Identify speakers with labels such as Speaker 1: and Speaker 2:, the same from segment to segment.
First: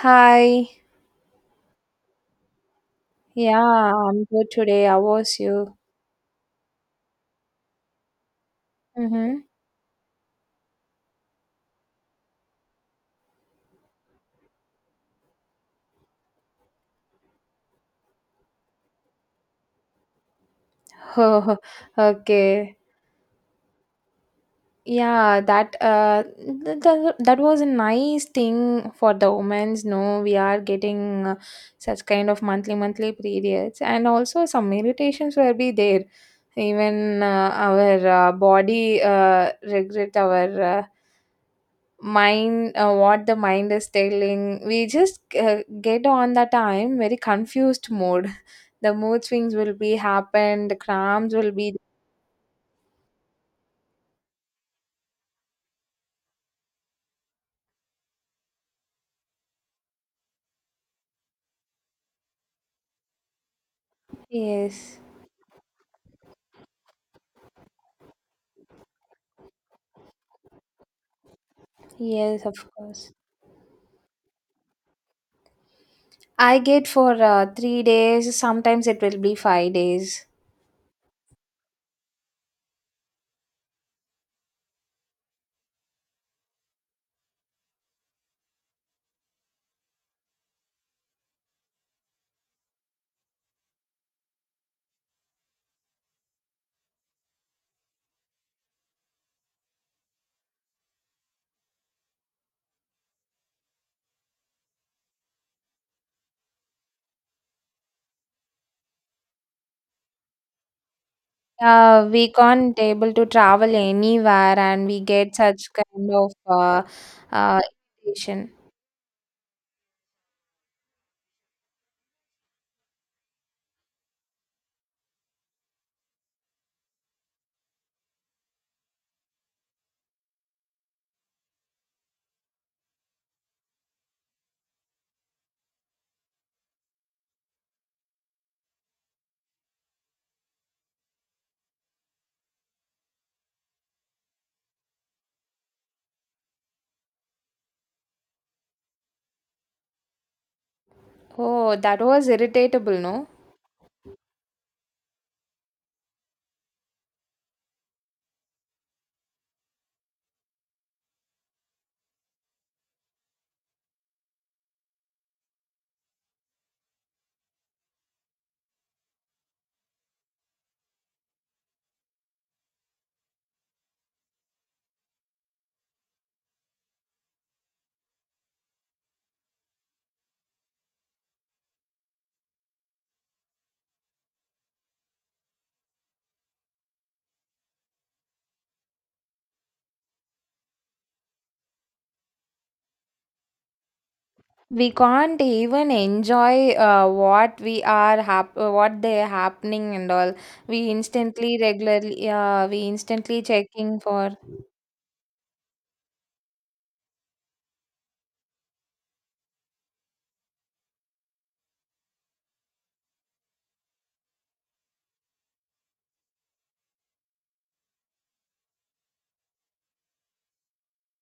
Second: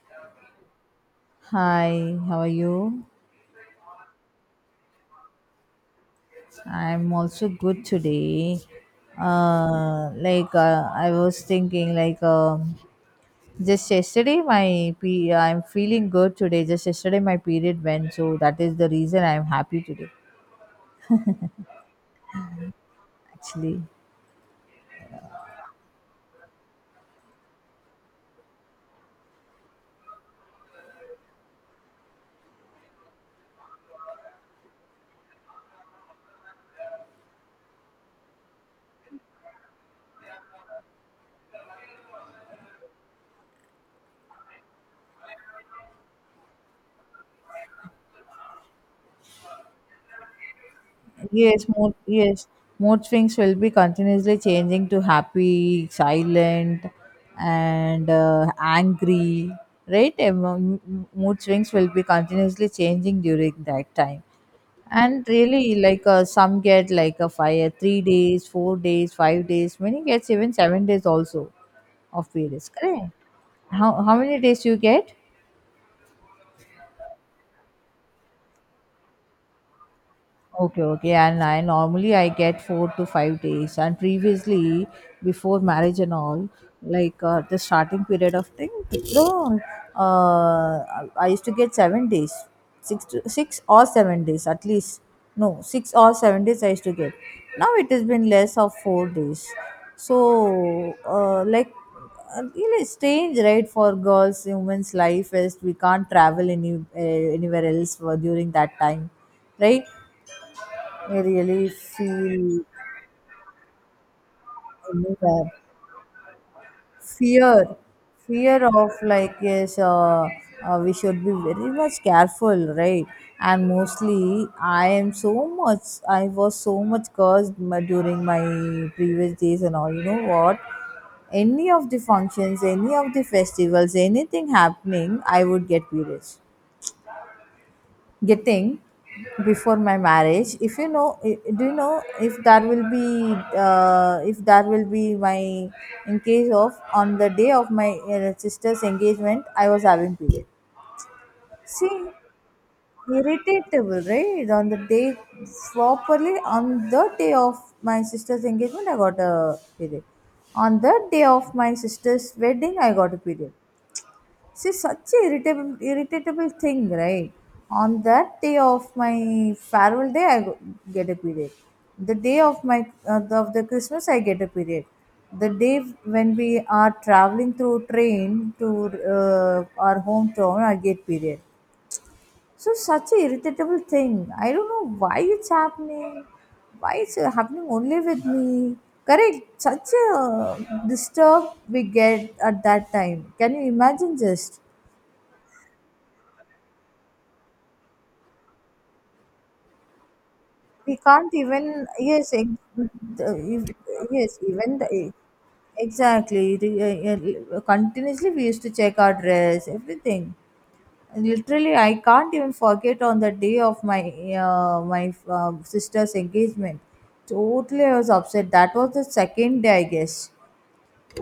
Speaker 1: Hi.
Speaker 2: Hi, how are you?
Speaker 1: Yeah, I'm good today. How was you?
Speaker 2: I'm also good today.
Speaker 1: Mm-hmm.
Speaker 2: I was thinking, just yesterday, I'm feeling good today. Just yesterday, my period went, so that is the reason I'm happy today.
Speaker 1: Oh, okay.
Speaker 2: Actually,
Speaker 1: Yeah, that was a nice thing for the women's. No, we are getting such kind of monthly periods, and also some meditations will be there. Even our body regret our mind what the mind is telling we just get on the time very confused mode the mood swings will be happen the cramps will
Speaker 2: yes,
Speaker 1: be.
Speaker 2: mood, yes, mood swings will be continuously changing to happy, silent, and angry, right? Mood swings will be continuously changing during that time.
Speaker 1: Yes,
Speaker 2: And really, like some get like a fire 3 days, 4 days, 5 days, many gets even 7 days also of
Speaker 1: yes, of
Speaker 2: periods, correct?
Speaker 1: course.
Speaker 2: How many days you get?
Speaker 1: I get for 3 days, sometimes it will be 5 days.
Speaker 2: Okay, okay. And I normally I get 4 to 5 days. And previously, before marriage and all, like the starting period of thing, no, uh, I used to get 7 days, six or seven days at least. No, 6 or 7 days I used to get. Now it has been less of 4 days. So, like, really strange, right? For girls, women's life is we can't travel any anywhere else for, during that time, right? I really
Speaker 1: We
Speaker 2: feel
Speaker 1: can't able to travel anywhere, and we get
Speaker 2: anywhere.
Speaker 1: such kind of
Speaker 2: Fear,
Speaker 1: irritation.
Speaker 2: fear, of like, yes, we should be very much careful, right? And mostly, I am so much. I was so much cursed during my previous days and all. You know what? Any of the functions, any of the festivals, anything happening, I would get furious. Getting, before my marriage, if you know, do you know if that will be my, in case of, on the day of my sister's engagement, I was having period.
Speaker 1: Oh, that
Speaker 2: See,
Speaker 1: was irritatable, no?
Speaker 2: irritable, right? On the day, properly on the day of my sister's engagement, I got a period. On the day of my sister's wedding, I got a period. See, such a irritable, irritable thing, right? On that day of my farewell day, get a period. The day of my of the Christmas, I get a period. The day when we are traveling through train to our hometown, I get period. So such a irritable thing. I don't know why it's happening. Why it's happening only with me? Correct. Such a disturb we get at that time. Can you imagine just?
Speaker 1: We can't even enjoy what they happening and all. we
Speaker 2: We can't
Speaker 1: instantly
Speaker 2: even, yes,
Speaker 1: regularly uh, we instantly checking for
Speaker 2: yes, even the, exactly. Continuously we used to check our dress, everything. And literally I can't even forget on the day of my uh, my sister's engagement. Totally I was upset. That was the second day, I guess.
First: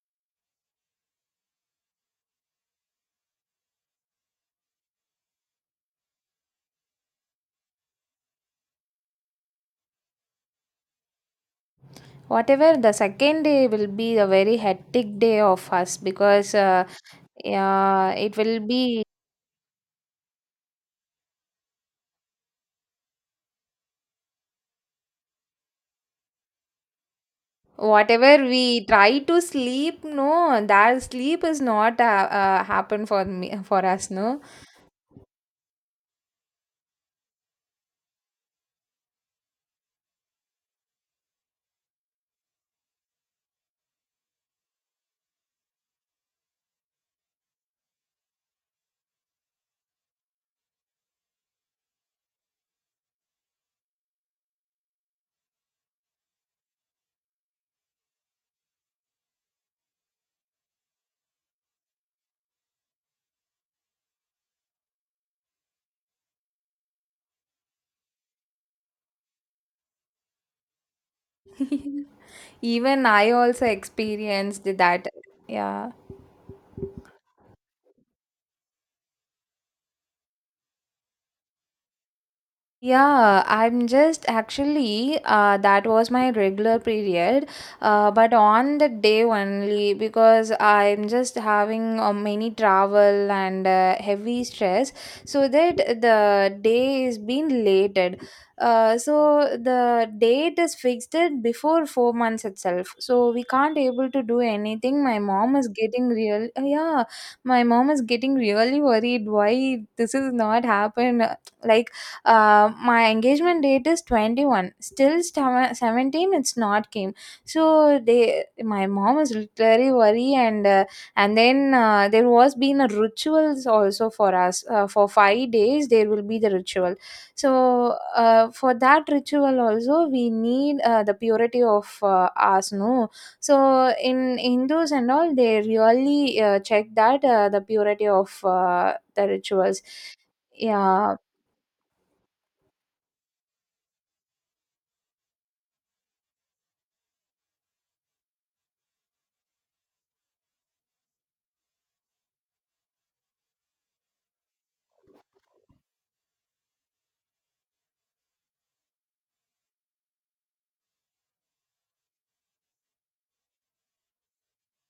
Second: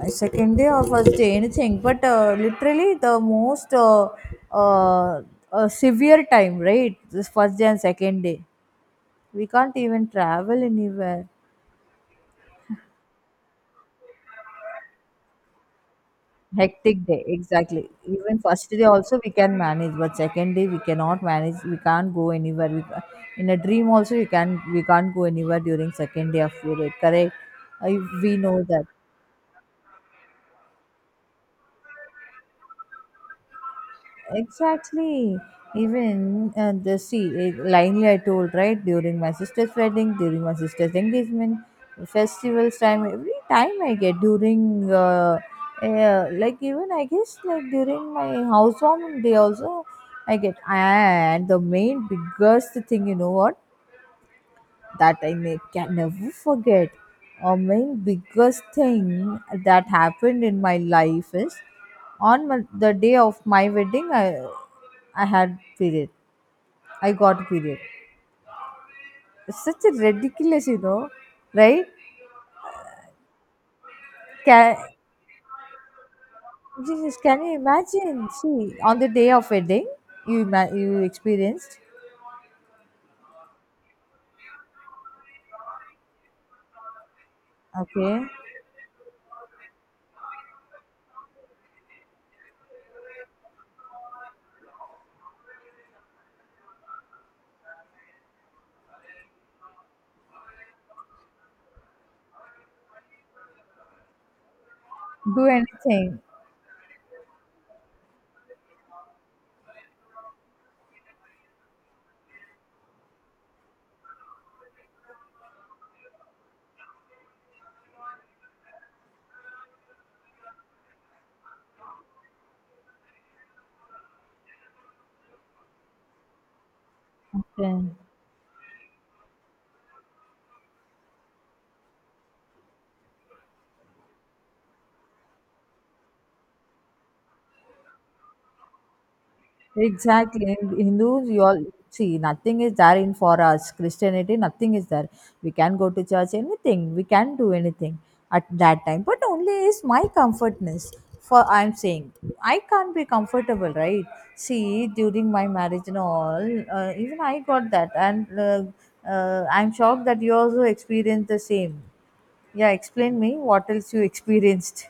Speaker 2: Second day or first day, anything, but literally the most uh, severe time, right? This first day and second day, we can't even travel anywhere.
Speaker 1: whatever. The second day will be a very hectic day of us because
Speaker 2: Hectic day, exactly.
Speaker 1: yeah, it
Speaker 2: Even
Speaker 1: will
Speaker 2: first day
Speaker 1: be.
Speaker 2: also we can manage, but second day we cannot manage. We can't go anywhere. In a dream also, you can we can't go anywhere during second day of period. Correct?
Speaker 1: Whatever
Speaker 2: We know
Speaker 1: we
Speaker 2: that.
Speaker 1: try to sleep, no, that sleep is not happen for me, for us, no.
Speaker 2: Exactly. Even linely I told, right? During my sister's wedding, during my sister's engagement, festivals time, every time I get during like even I guess like during my housewarming day also I get. And the main biggest thing, you know what, that I can never forget. My biggest thing that happened in my life is on the day of my wedding, I had period. I got period. It's such a ridiculous, right?
Speaker 1: Even I also experienced
Speaker 2: Can,
Speaker 1: that, yeah.
Speaker 2: Jesus, can you imagine? See, on the day of wedding, you experienced.
Speaker 1: Yeah, I'm just actually that was my regular period,
Speaker 2: Okay,
Speaker 1: but on the day only because I'm just having many travel and heavy stress, so that the day is being lated. So the date is fixed it before 4 months itself, so we can't able to do anything. My
Speaker 2: do
Speaker 1: mom is getting
Speaker 2: anything.
Speaker 1: real, Yeah, my mom is getting really worried why this is not happened. Like my engagement date is 21, 17 it's not came, so they my mom is literally worried, and then there was been a rituals also for us for 5 days there will be the ritual. So
Speaker 2: Okay.
Speaker 1: for that ritual also we need the purity of us, no. So in hindus and all they really check that the purity of the rituals.
Speaker 2: Exactly. In
Speaker 1: Yeah.
Speaker 2: Hindus, you all see nothing is there in for us. Christianity, nothing is there. We can go to church, anything. We can do anything at that time. But only is my comfortness. For I'm saying, I can't be comfortable, right? See, during my marriage and all, even I got that, and I'm shocked that you also experienced the same. Yeah, explain me what else you experienced.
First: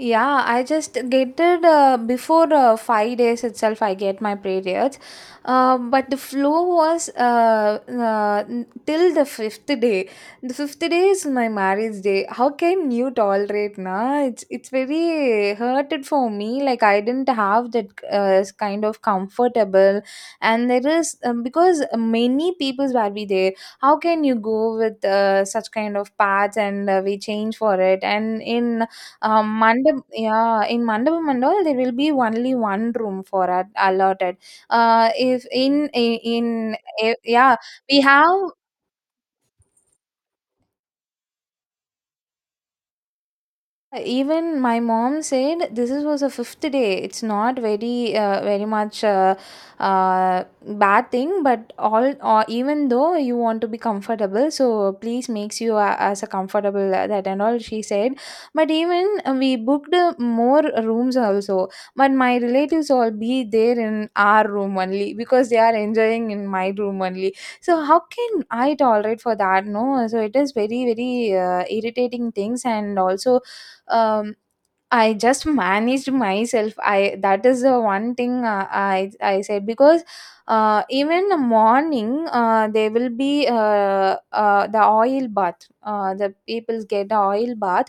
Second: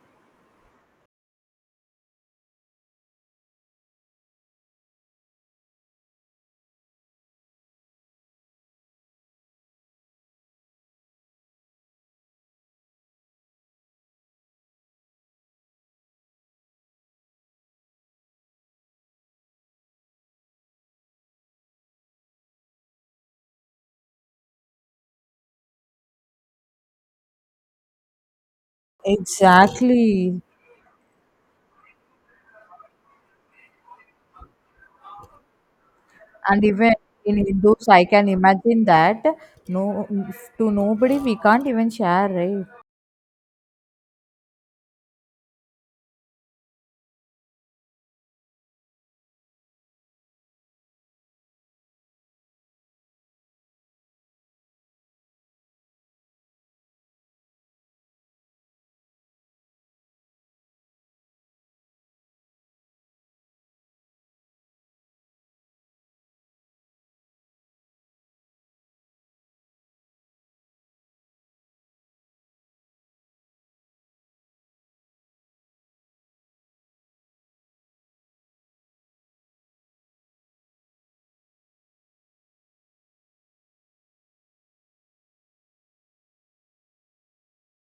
Speaker 1: Yeah, I just get it before 5 days itself. I get my periods, but the flow was till the fifth day. The fifth day is my marriage day. How can you tolerate, na? It's very hurted for me. Like I didn't have that kind of comfortable, and there is because many peoples were be there. How can you go with such kind of paths, and we change for it, and in mandap
Speaker 2: Exactly.
Speaker 1: yeah in mandapam and all there will be only one room for at allotted. If in
Speaker 2: And
Speaker 1: in
Speaker 2: even
Speaker 1: eh,
Speaker 2: in
Speaker 1: Yeah,
Speaker 2: Hindus
Speaker 1: we
Speaker 2: I can
Speaker 1: have.
Speaker 2: imagine that, no? To nobody we can't even share, right?
Speaker 1: Even my mom said this is was a fifth day. It's not very very much bad thing, but all, or even though you want to be comfortable, so please makes you as a comfortable that and all, she said. But even we booked more rooms also, but my relatives all be there in our room only because they are enjoying in my room only. So how can I tolerate for that? No, so it is very very irritating things, and also um I just managed myself I that is the one thing I said. Because even the morning there will be the oil bath, the people get the oil bath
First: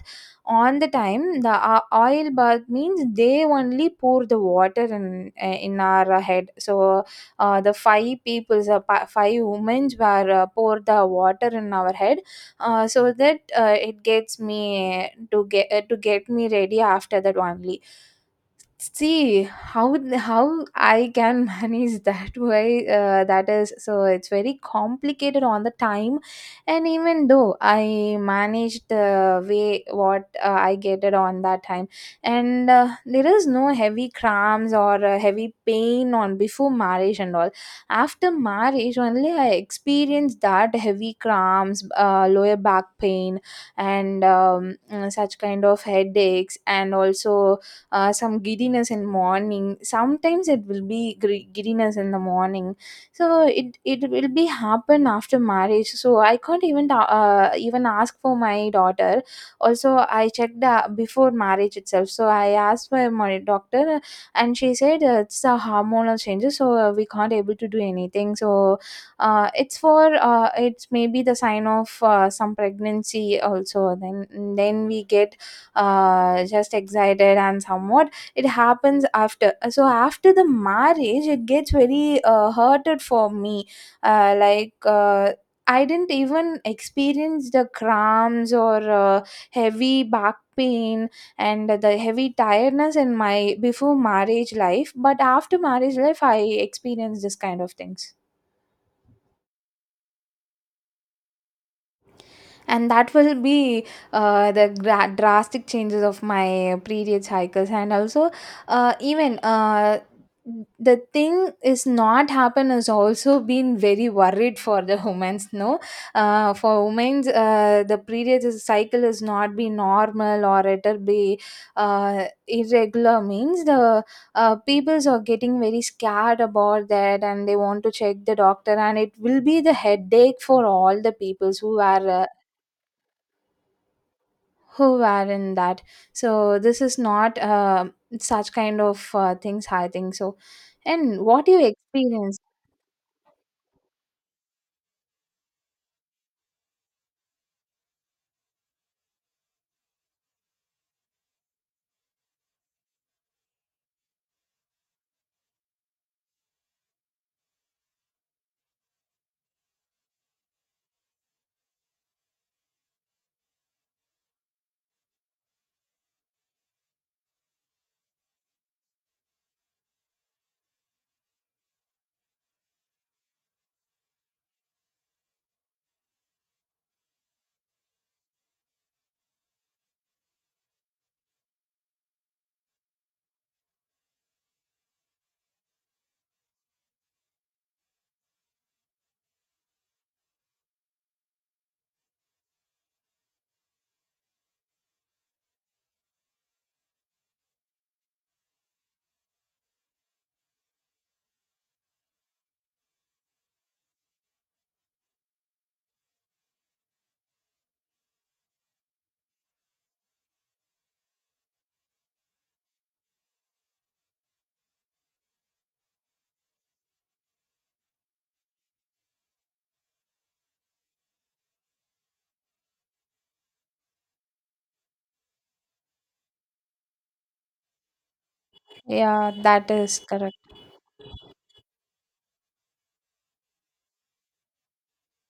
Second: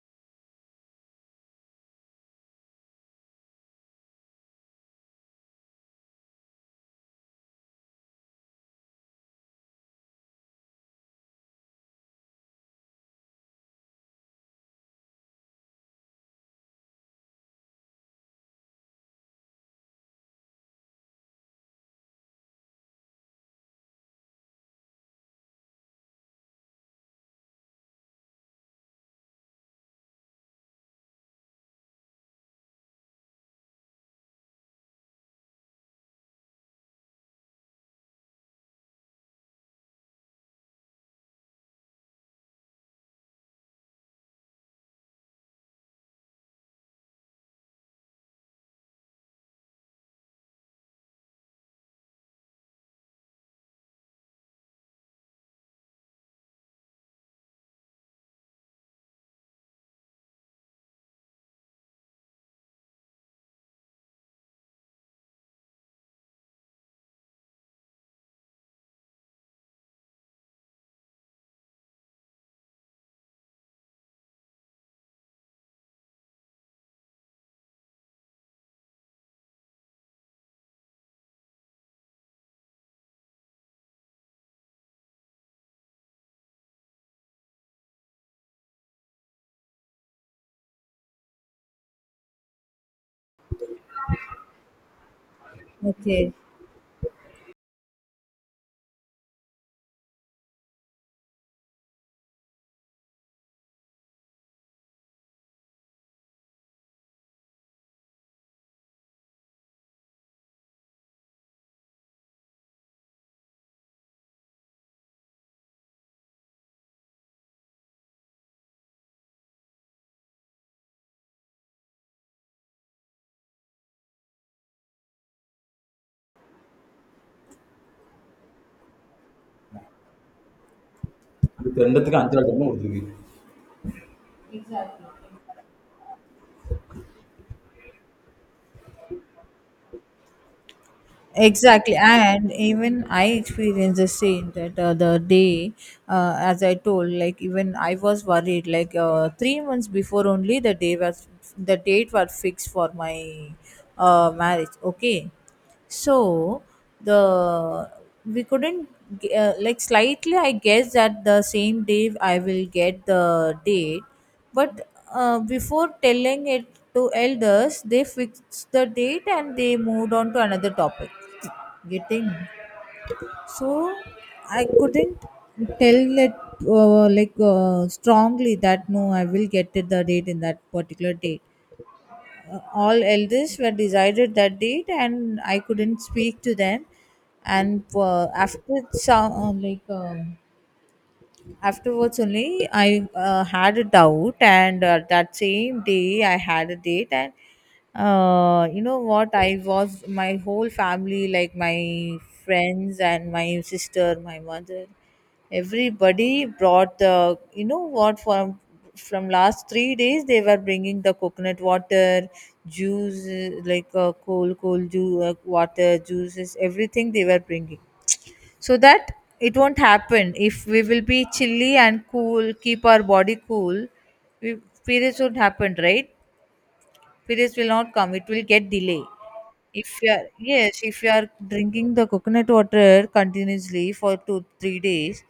Speaker 1: on the time. The oil bath means they only pour the water in our head. So the five people's five women were pour the water in our head, so that it gets me to get me ready after that only. See how how I can manage that way. That is, so it's very complicated on the time, and even though I managed the way what I get it on that time. And there is no heavy cramps or heavy pain on before marriage and all. After marriage only I experienced that heavy cramps, lower back pain, and such kind of headaches, and also some giddiness in morning. Sometimes it will be giddiness in the morning. So it will be happen after marriage, so I can't even even ask for my daughter. Also I checked before marriage itself, so I asked my doctor, and she said it's a hormonal changes, so we can't able to do anything. So it's maybe the sign of some pregnancy also, then we get just excited, and somewhat it happens. After, so after the marriage it gets very hurted for me. uh, like uh, I didn't even experience the cramps or heavy back pain and the heavy tiredness in my before marriage life, but after marriage life,
Speaker 2: Okay.
Speaker 1: I experienced this kind of things. And that will be drastic changes of my previous cycles, and also even the thing is not happen has also been very worried for the humans, no. For women's, the previous cycle is not be normal, or it'll be irregular means the peoples are getting very scared about that, and they want to check the doctor, and it will be the headache for all the peoples who
Speaker 2: அதுக்கு
Speaker 1: are
Speaker 2: ரெண்டுத்துக்கும் அஞ்சு ரூபா ஒருத்தருக்கு.
Speaker 1: who were in that. So this is not such kind of things, I think so. And what you
Speaker 2: Exactly,
Speaker 1: experience?
Speaker 2: and even I experienced the same that the day, as I told, like even I was worried. Like 3 months before, only the date was fixed for my marriage. Okay, so the we couldn't like slightly. I guess that the same day I will get the date, but before telling it to elders, they fixed the date and they moved on to another topic. Getting, so I couldn't tell it like strongly that no, I will get it the date in that particular date. All elders were decided that date, and I couldn't speak to them. And after some afterwards only I had a doubt, and that same day I had a date. And you know what, I was, my whole family, like my friends and my sister, my mother, everybody brought the, you know what, from last 3 days they were bringing the coconut water juice, like cool cool juice, water juices, everything they were bringing so that it won't happen. If we will be chilly and cool, keep our body cool, we, periods won't happen, right? Periods will not come, it will get delay.
Speaker 1: Yeah, that
Speaker 2: If
Speaker 1: is
Speaker 2: you are,
Speaker 1: correct.
Speaker 2: yes, if you are drinking the coconut water continuously for two three days,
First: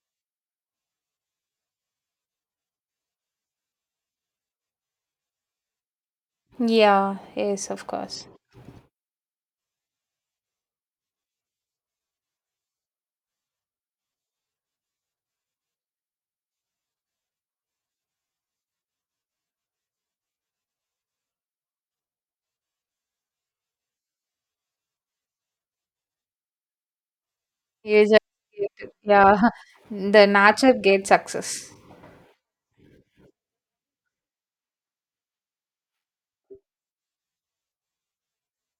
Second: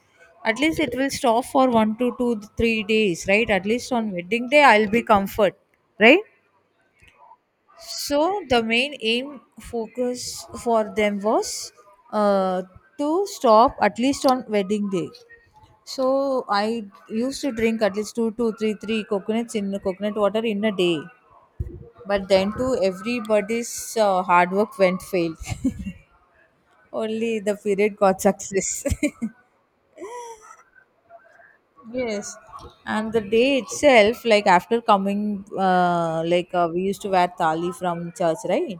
Speaker 2: at least it will stop for one to two three days, right? At least on wedding day I'll be comfort, right?
Speaker 1: Yeah, yes, of
Speaker 2: So
Speaker 1: course.
Speaker 2: the main aim focus for them was uh, to stop at least on wedding day. So I used to drink at least two, two, three, three coconuts in coconut water in a day. But then too, everybody's hard work went failed. Only the period
Speaker 1: You just
Speaker 2: got success.
Speaker 1: get-, yeah. The nature gate success.
Speaker 2: Yes, and the day itself, like after coming, like we used to wear thali from church, right?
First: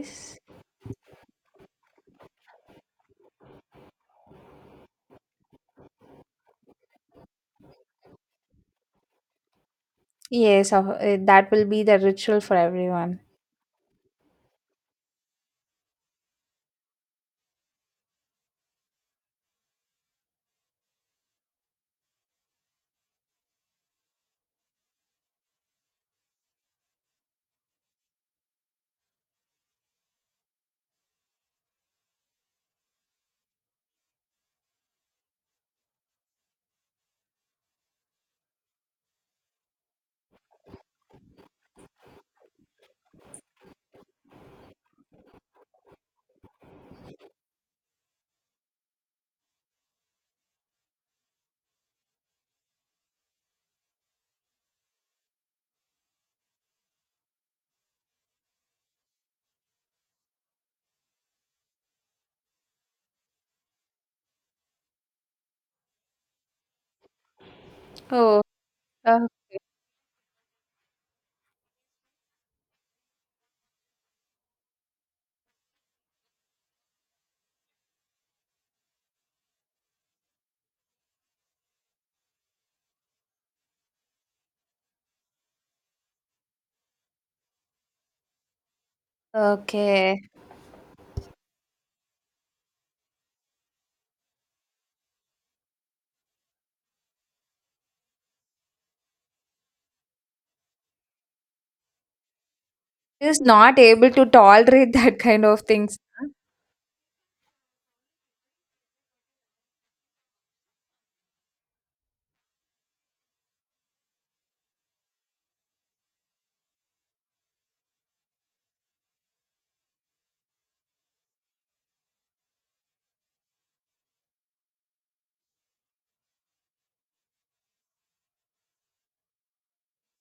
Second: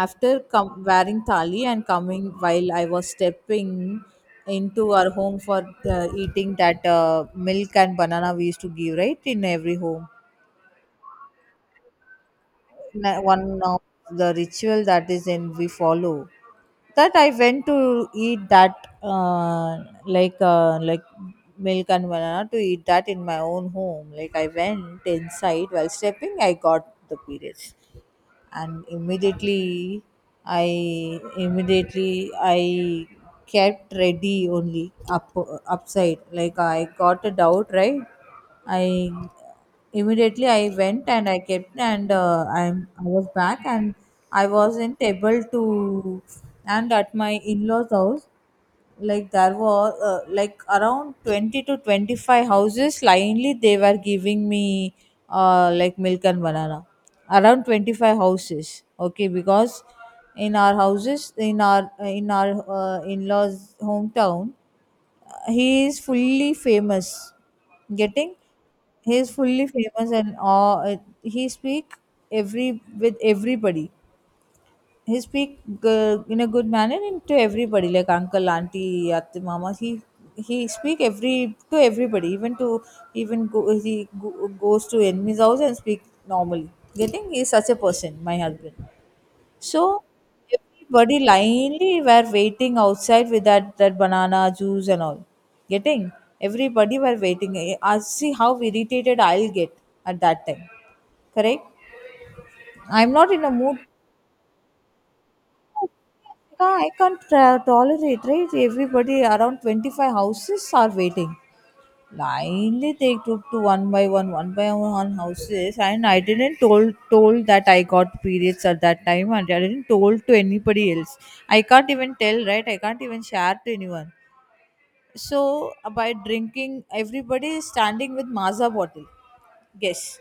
Speaker 2: After wearing thali and coming while I was stepping into our home for eating that milk and banana we used to give, right, in every home.
Speaker 1: yes of-, that will be the ritual for everyone.
Speaker 2: One of the ritual that is in we follow, that I went to eat that like milk and banana to eat that in my own home. Like I went inside while stepping, I got the periods. And i immediately I kept ready only up upside, like I got a doubt, right? I Immediately I went, and I kept, and I was back, and I wasn't able to. And at my in-laws house, like there were like around 20 to 25 houses blindly they were giving me like milk and banana, around 25 houses, okay? Because in our houses, in our in-laws hometown, he is fully famous. Getting,
Speaker 1: Oh.
Speaker 2: he is
Speaker 1: Okay,
Speaker 2: fully famous, and he speak every with everybody. He speak, in a good manner, and to everybody, like uncle, auntie, at mama. He speak every to everybody, even to, even goes to enemy's house and speak normally. Getting, he is such a person, my husband. So
Speaker 1: okay.
Speaker 2: everybody linely were waiting outside with that banana juice and all. Getting, everybody were waiting. I see how irritated I'll get at that time. Correct. I'm not
Speaker 1: Is
Speaker 2: in a mood.
Speaker 1: not able to tolerate that kind of things, huh?
Speaker 2: Yeah, I can't tolerate, right? Everybody around 25 houses are waiting. Blindly they took to one by one houses, and I didn't told that I got periods at that time, and I didn't told to anybody else. I can't even tell, right? I can't even share to anyone. So by drinking, everybody is standing with Maza bottle. Yes.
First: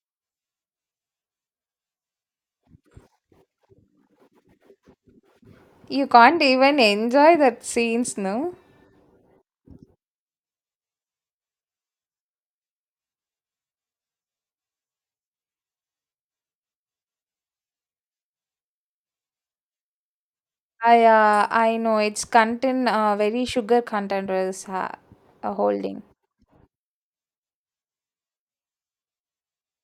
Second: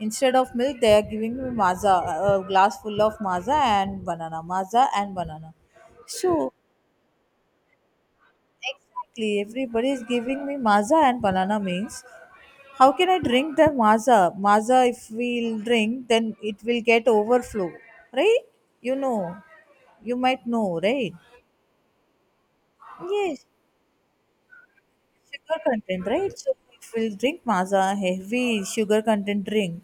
Speaker 2: Instead of milk, they are giving me Maza, a glass full of Maza and banana, Maza and banana.
Speaker 1: You can't
Speaker 2: So
Speaker 1: even enjoy that scenes, no?
Speaker 2: exactly, everybody is giving me Maza and banana means how can I drink the Maza? Maza, if we'll drink, then it will get overflow, right? You know, you might know,
Speaker 1: I
Speaker 2: right?
Speaker 1: I know its content, very
Speaker 2: Yes,
Speaker 1: sugar content was
Speaker 2: sugar
Speaker 1: holding.
Speaker 2: content, right? So if we'll drink masa, heavy sugar content drink,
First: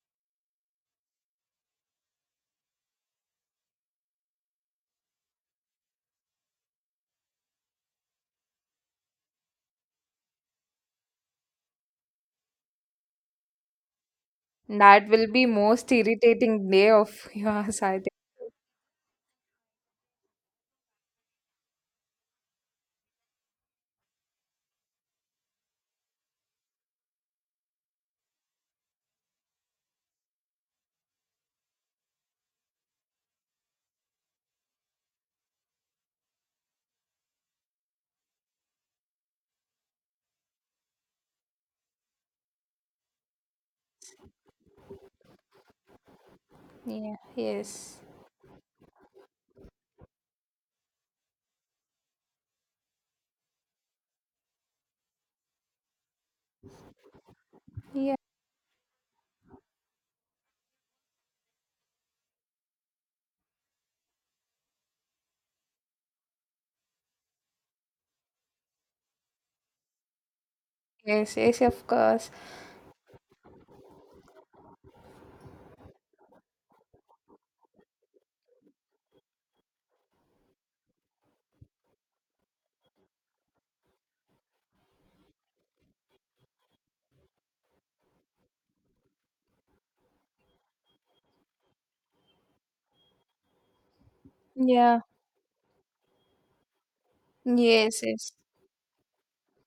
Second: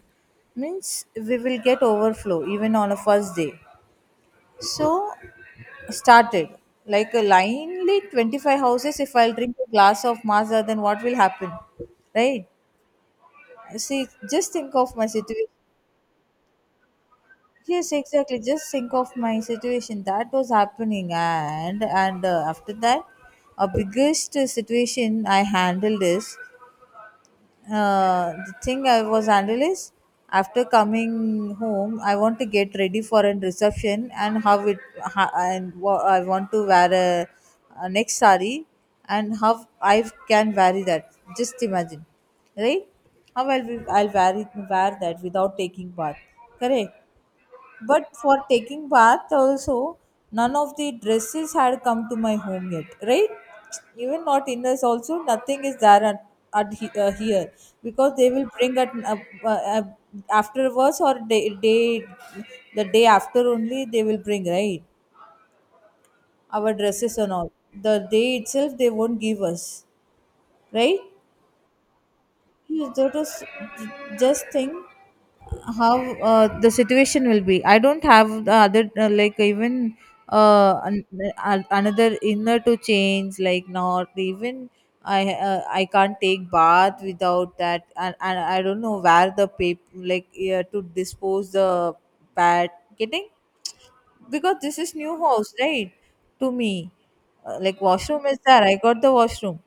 Speaker 2: means we will get overflow even on a first day. So started like a linely 25 houses. If I'll drink a glass of masa, then what will happen, right? See, just think of my
Speaker 1: That will
Speaker 2: situation.
Speaker 1: be most irritating day of yours,
Speaker 2: Yes,
Speaker 1: I
Speaker 2: exactly.
Speaker 1: think.
Speaker 2: Just think of my situation that was happening, and after that, a biggest situation I handled is the thing I was handled is after coming home, I want to get ready for a reception, and how it I want to wear a, next sari, and how I can vary that. Just imagine, right? I'll vary wear that without taking bath. Correct.
Speaker 1: Yeah. Yes.
Speaker 2: But for taking bath also, none of the dresses had come to my home yet, right? Even not inners also, nothing is there at, here, because
Speaker 1: Yeah.
Speaker 2: they will bring at uh, afterwards or day, day the day after only they will bring, right, our dresses and all. The day itself they won't give us, right?
Speaker 1: Yes. Yes. Of course.
Speaker 2: Yes, that is, just think how the situation will be. I don't have the other like even an, another inner to change, like not even. I can't take bath without that, and, I don't know where the paper, like to dispose the pad, getting, because this is
Speaker 1: Yeah.
Speaker 2: new house, right? To me. Like
Speaker 1: Yes.
Speaker 2: washroom
Speaker 1: Yes.
Speaker 2: is there, I got the washroom,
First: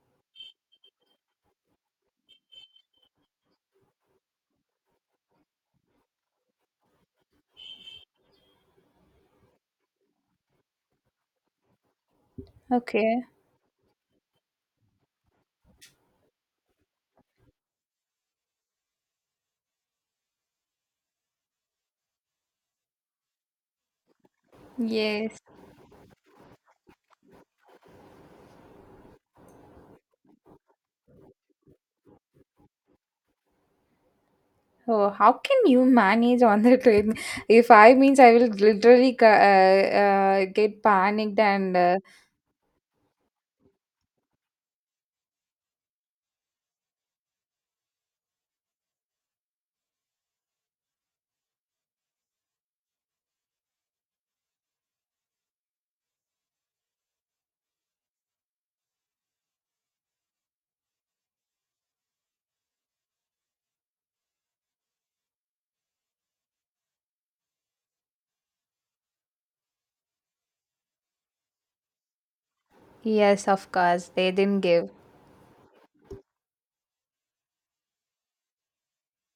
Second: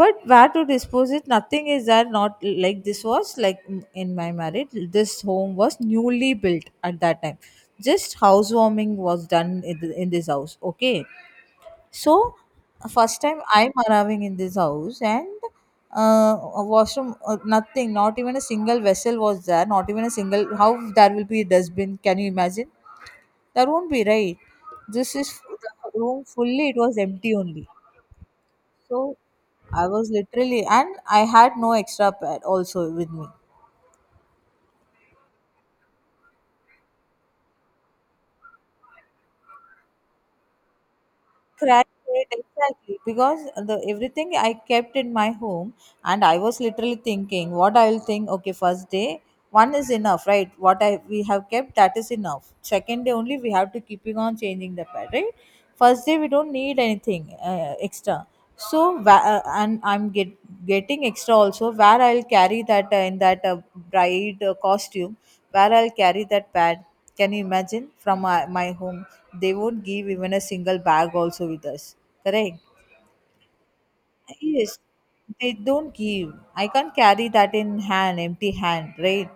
Speaker 2: but where to dispose it, nothing is there. Not like, this was like in my marriage, this home was newly built at that time. Just housewarming was done in this house, okay? So first
Speaker 1: Okay.
Speaker 2: time I'm arriving in this house, and uh, a washroom, nothing. Not even a single vessel was there, not even a single. How there will be a dustbin, can you imagine? That won't be, right. This
Speaker 1: Yes.
Speaker 2: is, the room fully, it was empty only. So I was literally, and I had no extra pad also with me.
Speaker 1: Oh, how can you manage on the train? If I means I will literally get panicked and
Speaker 2: Cracked it, exactly, because the everything I kept in my home, and I was literally thinking what I will think. Okay, first day, one is enough, right? What I we have kept, that is enough. Second day only we have to keeping on changing the pad, right? First day we don't need anything extra. So and I'm get getting extra also, where I'll carry that in that bride costume, where I'll carry that pad. Can you imagine, from my home they won't give even a single bag also with us. Correct.
Speaker 1: yes, of course they didn't
Speaker 2: Yes,
Speaker 1: give.
Speaker 2: they don't give. I can't carry that in hand, empty hand, right?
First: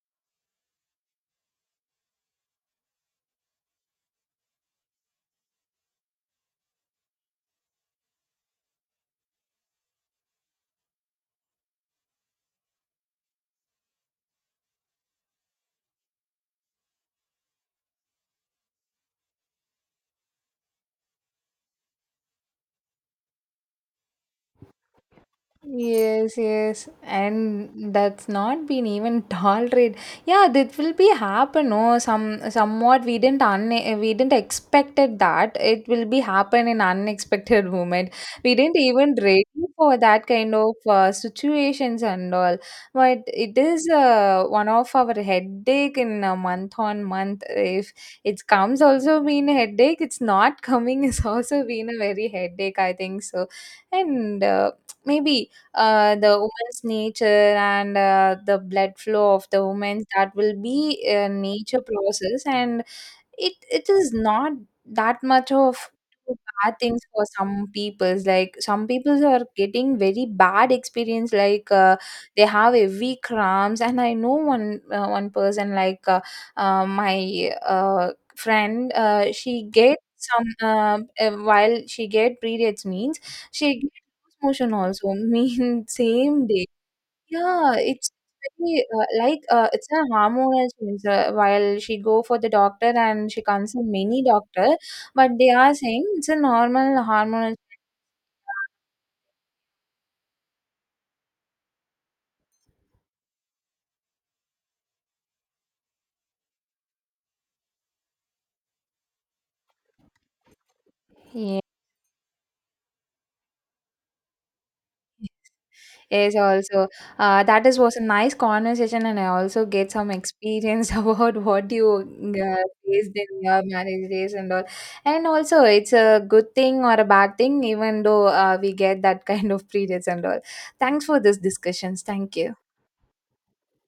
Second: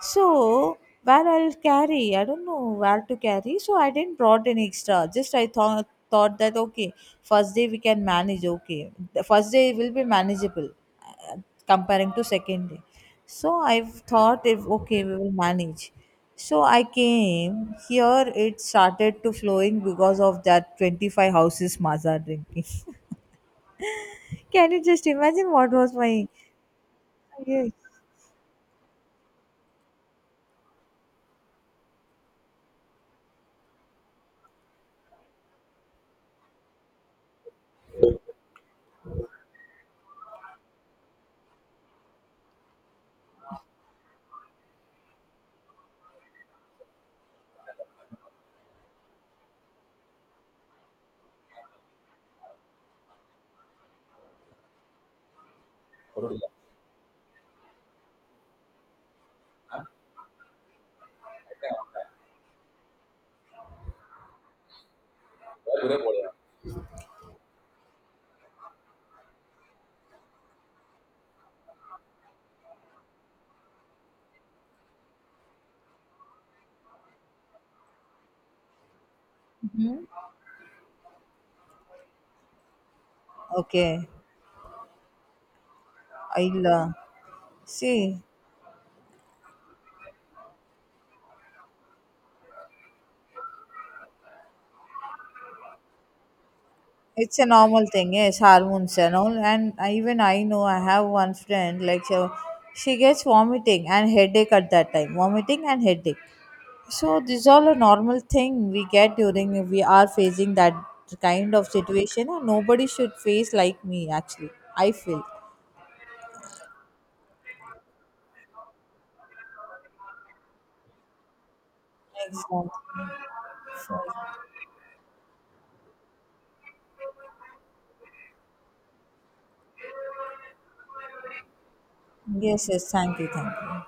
Speaker 2: So where I'll carry, I don't know where to carry. So I didn't brought any extra. Just I thought that okay, first day we can manage. Okay, the first day will be manageable uh, comparing to second day. So I thought if okay we will manage. So I came here. It started to flowing because of that 25 houses maza drinking. Can you just imagine what was my,
Speaker 1: Yes, yes,
Speaker 2: yes?
Speaker 1: and that's not been even tolerated. Yeah, that will be happen, no? Some somewhat we didn't un we didn't expected that it will be happen in unexpected moment. We didn't even ready for that kind of situations and all. But it is one of our headache in a month on month. If it comes also been a headache, it's not coming is also been a very headache, I think so. And maybe the woman's nature and the blood flow of the woman, that will be a nature process. And it is not that much of bad things for some peoples. Like some peoples are getting very bad experience, like they have heavy cramps. And I know one person, like my friend, she gets
Speaker 2: Mhm.
Speaker 1: some while she get periods means she get
Speaker 2: Okay,
Speaker 1: loose motion also mean same
Speaker 2: I'll.
Speaker 1: day. Yeah, it's
Speaker 2: See,
Speaker 1: very, it's a hormonal change. While she go for the doctor and she consult many doctor, but they are saying it's a normal
Speaker 2: it's a
Speaker 1: hormonal.
Speaker 2: normal thing, yes, hormones and all. And I, even I know I have one friend, like, so she gets vomiting and headache at that time, vomiting and headache. So these all a normal thing we get during if we are facing that kind
Speaker 1: Yeah.
Speaker 2: of situation, and nobody should face like me. Actually, I feel.
Speaker 1: Yes, also. That is was a nice conversation, and I also get some experience about what you
Speaker 2: Exactly.
Speaker 1: faced in your marriage days and all. And also, it's a good thing or a bad thing, even though we get that kind of periods and all. Thanks for this discussions. Thank
Speaker 2: Yes,
Speaker 1: you.
Speaker 2: yes. Thank you, thank you.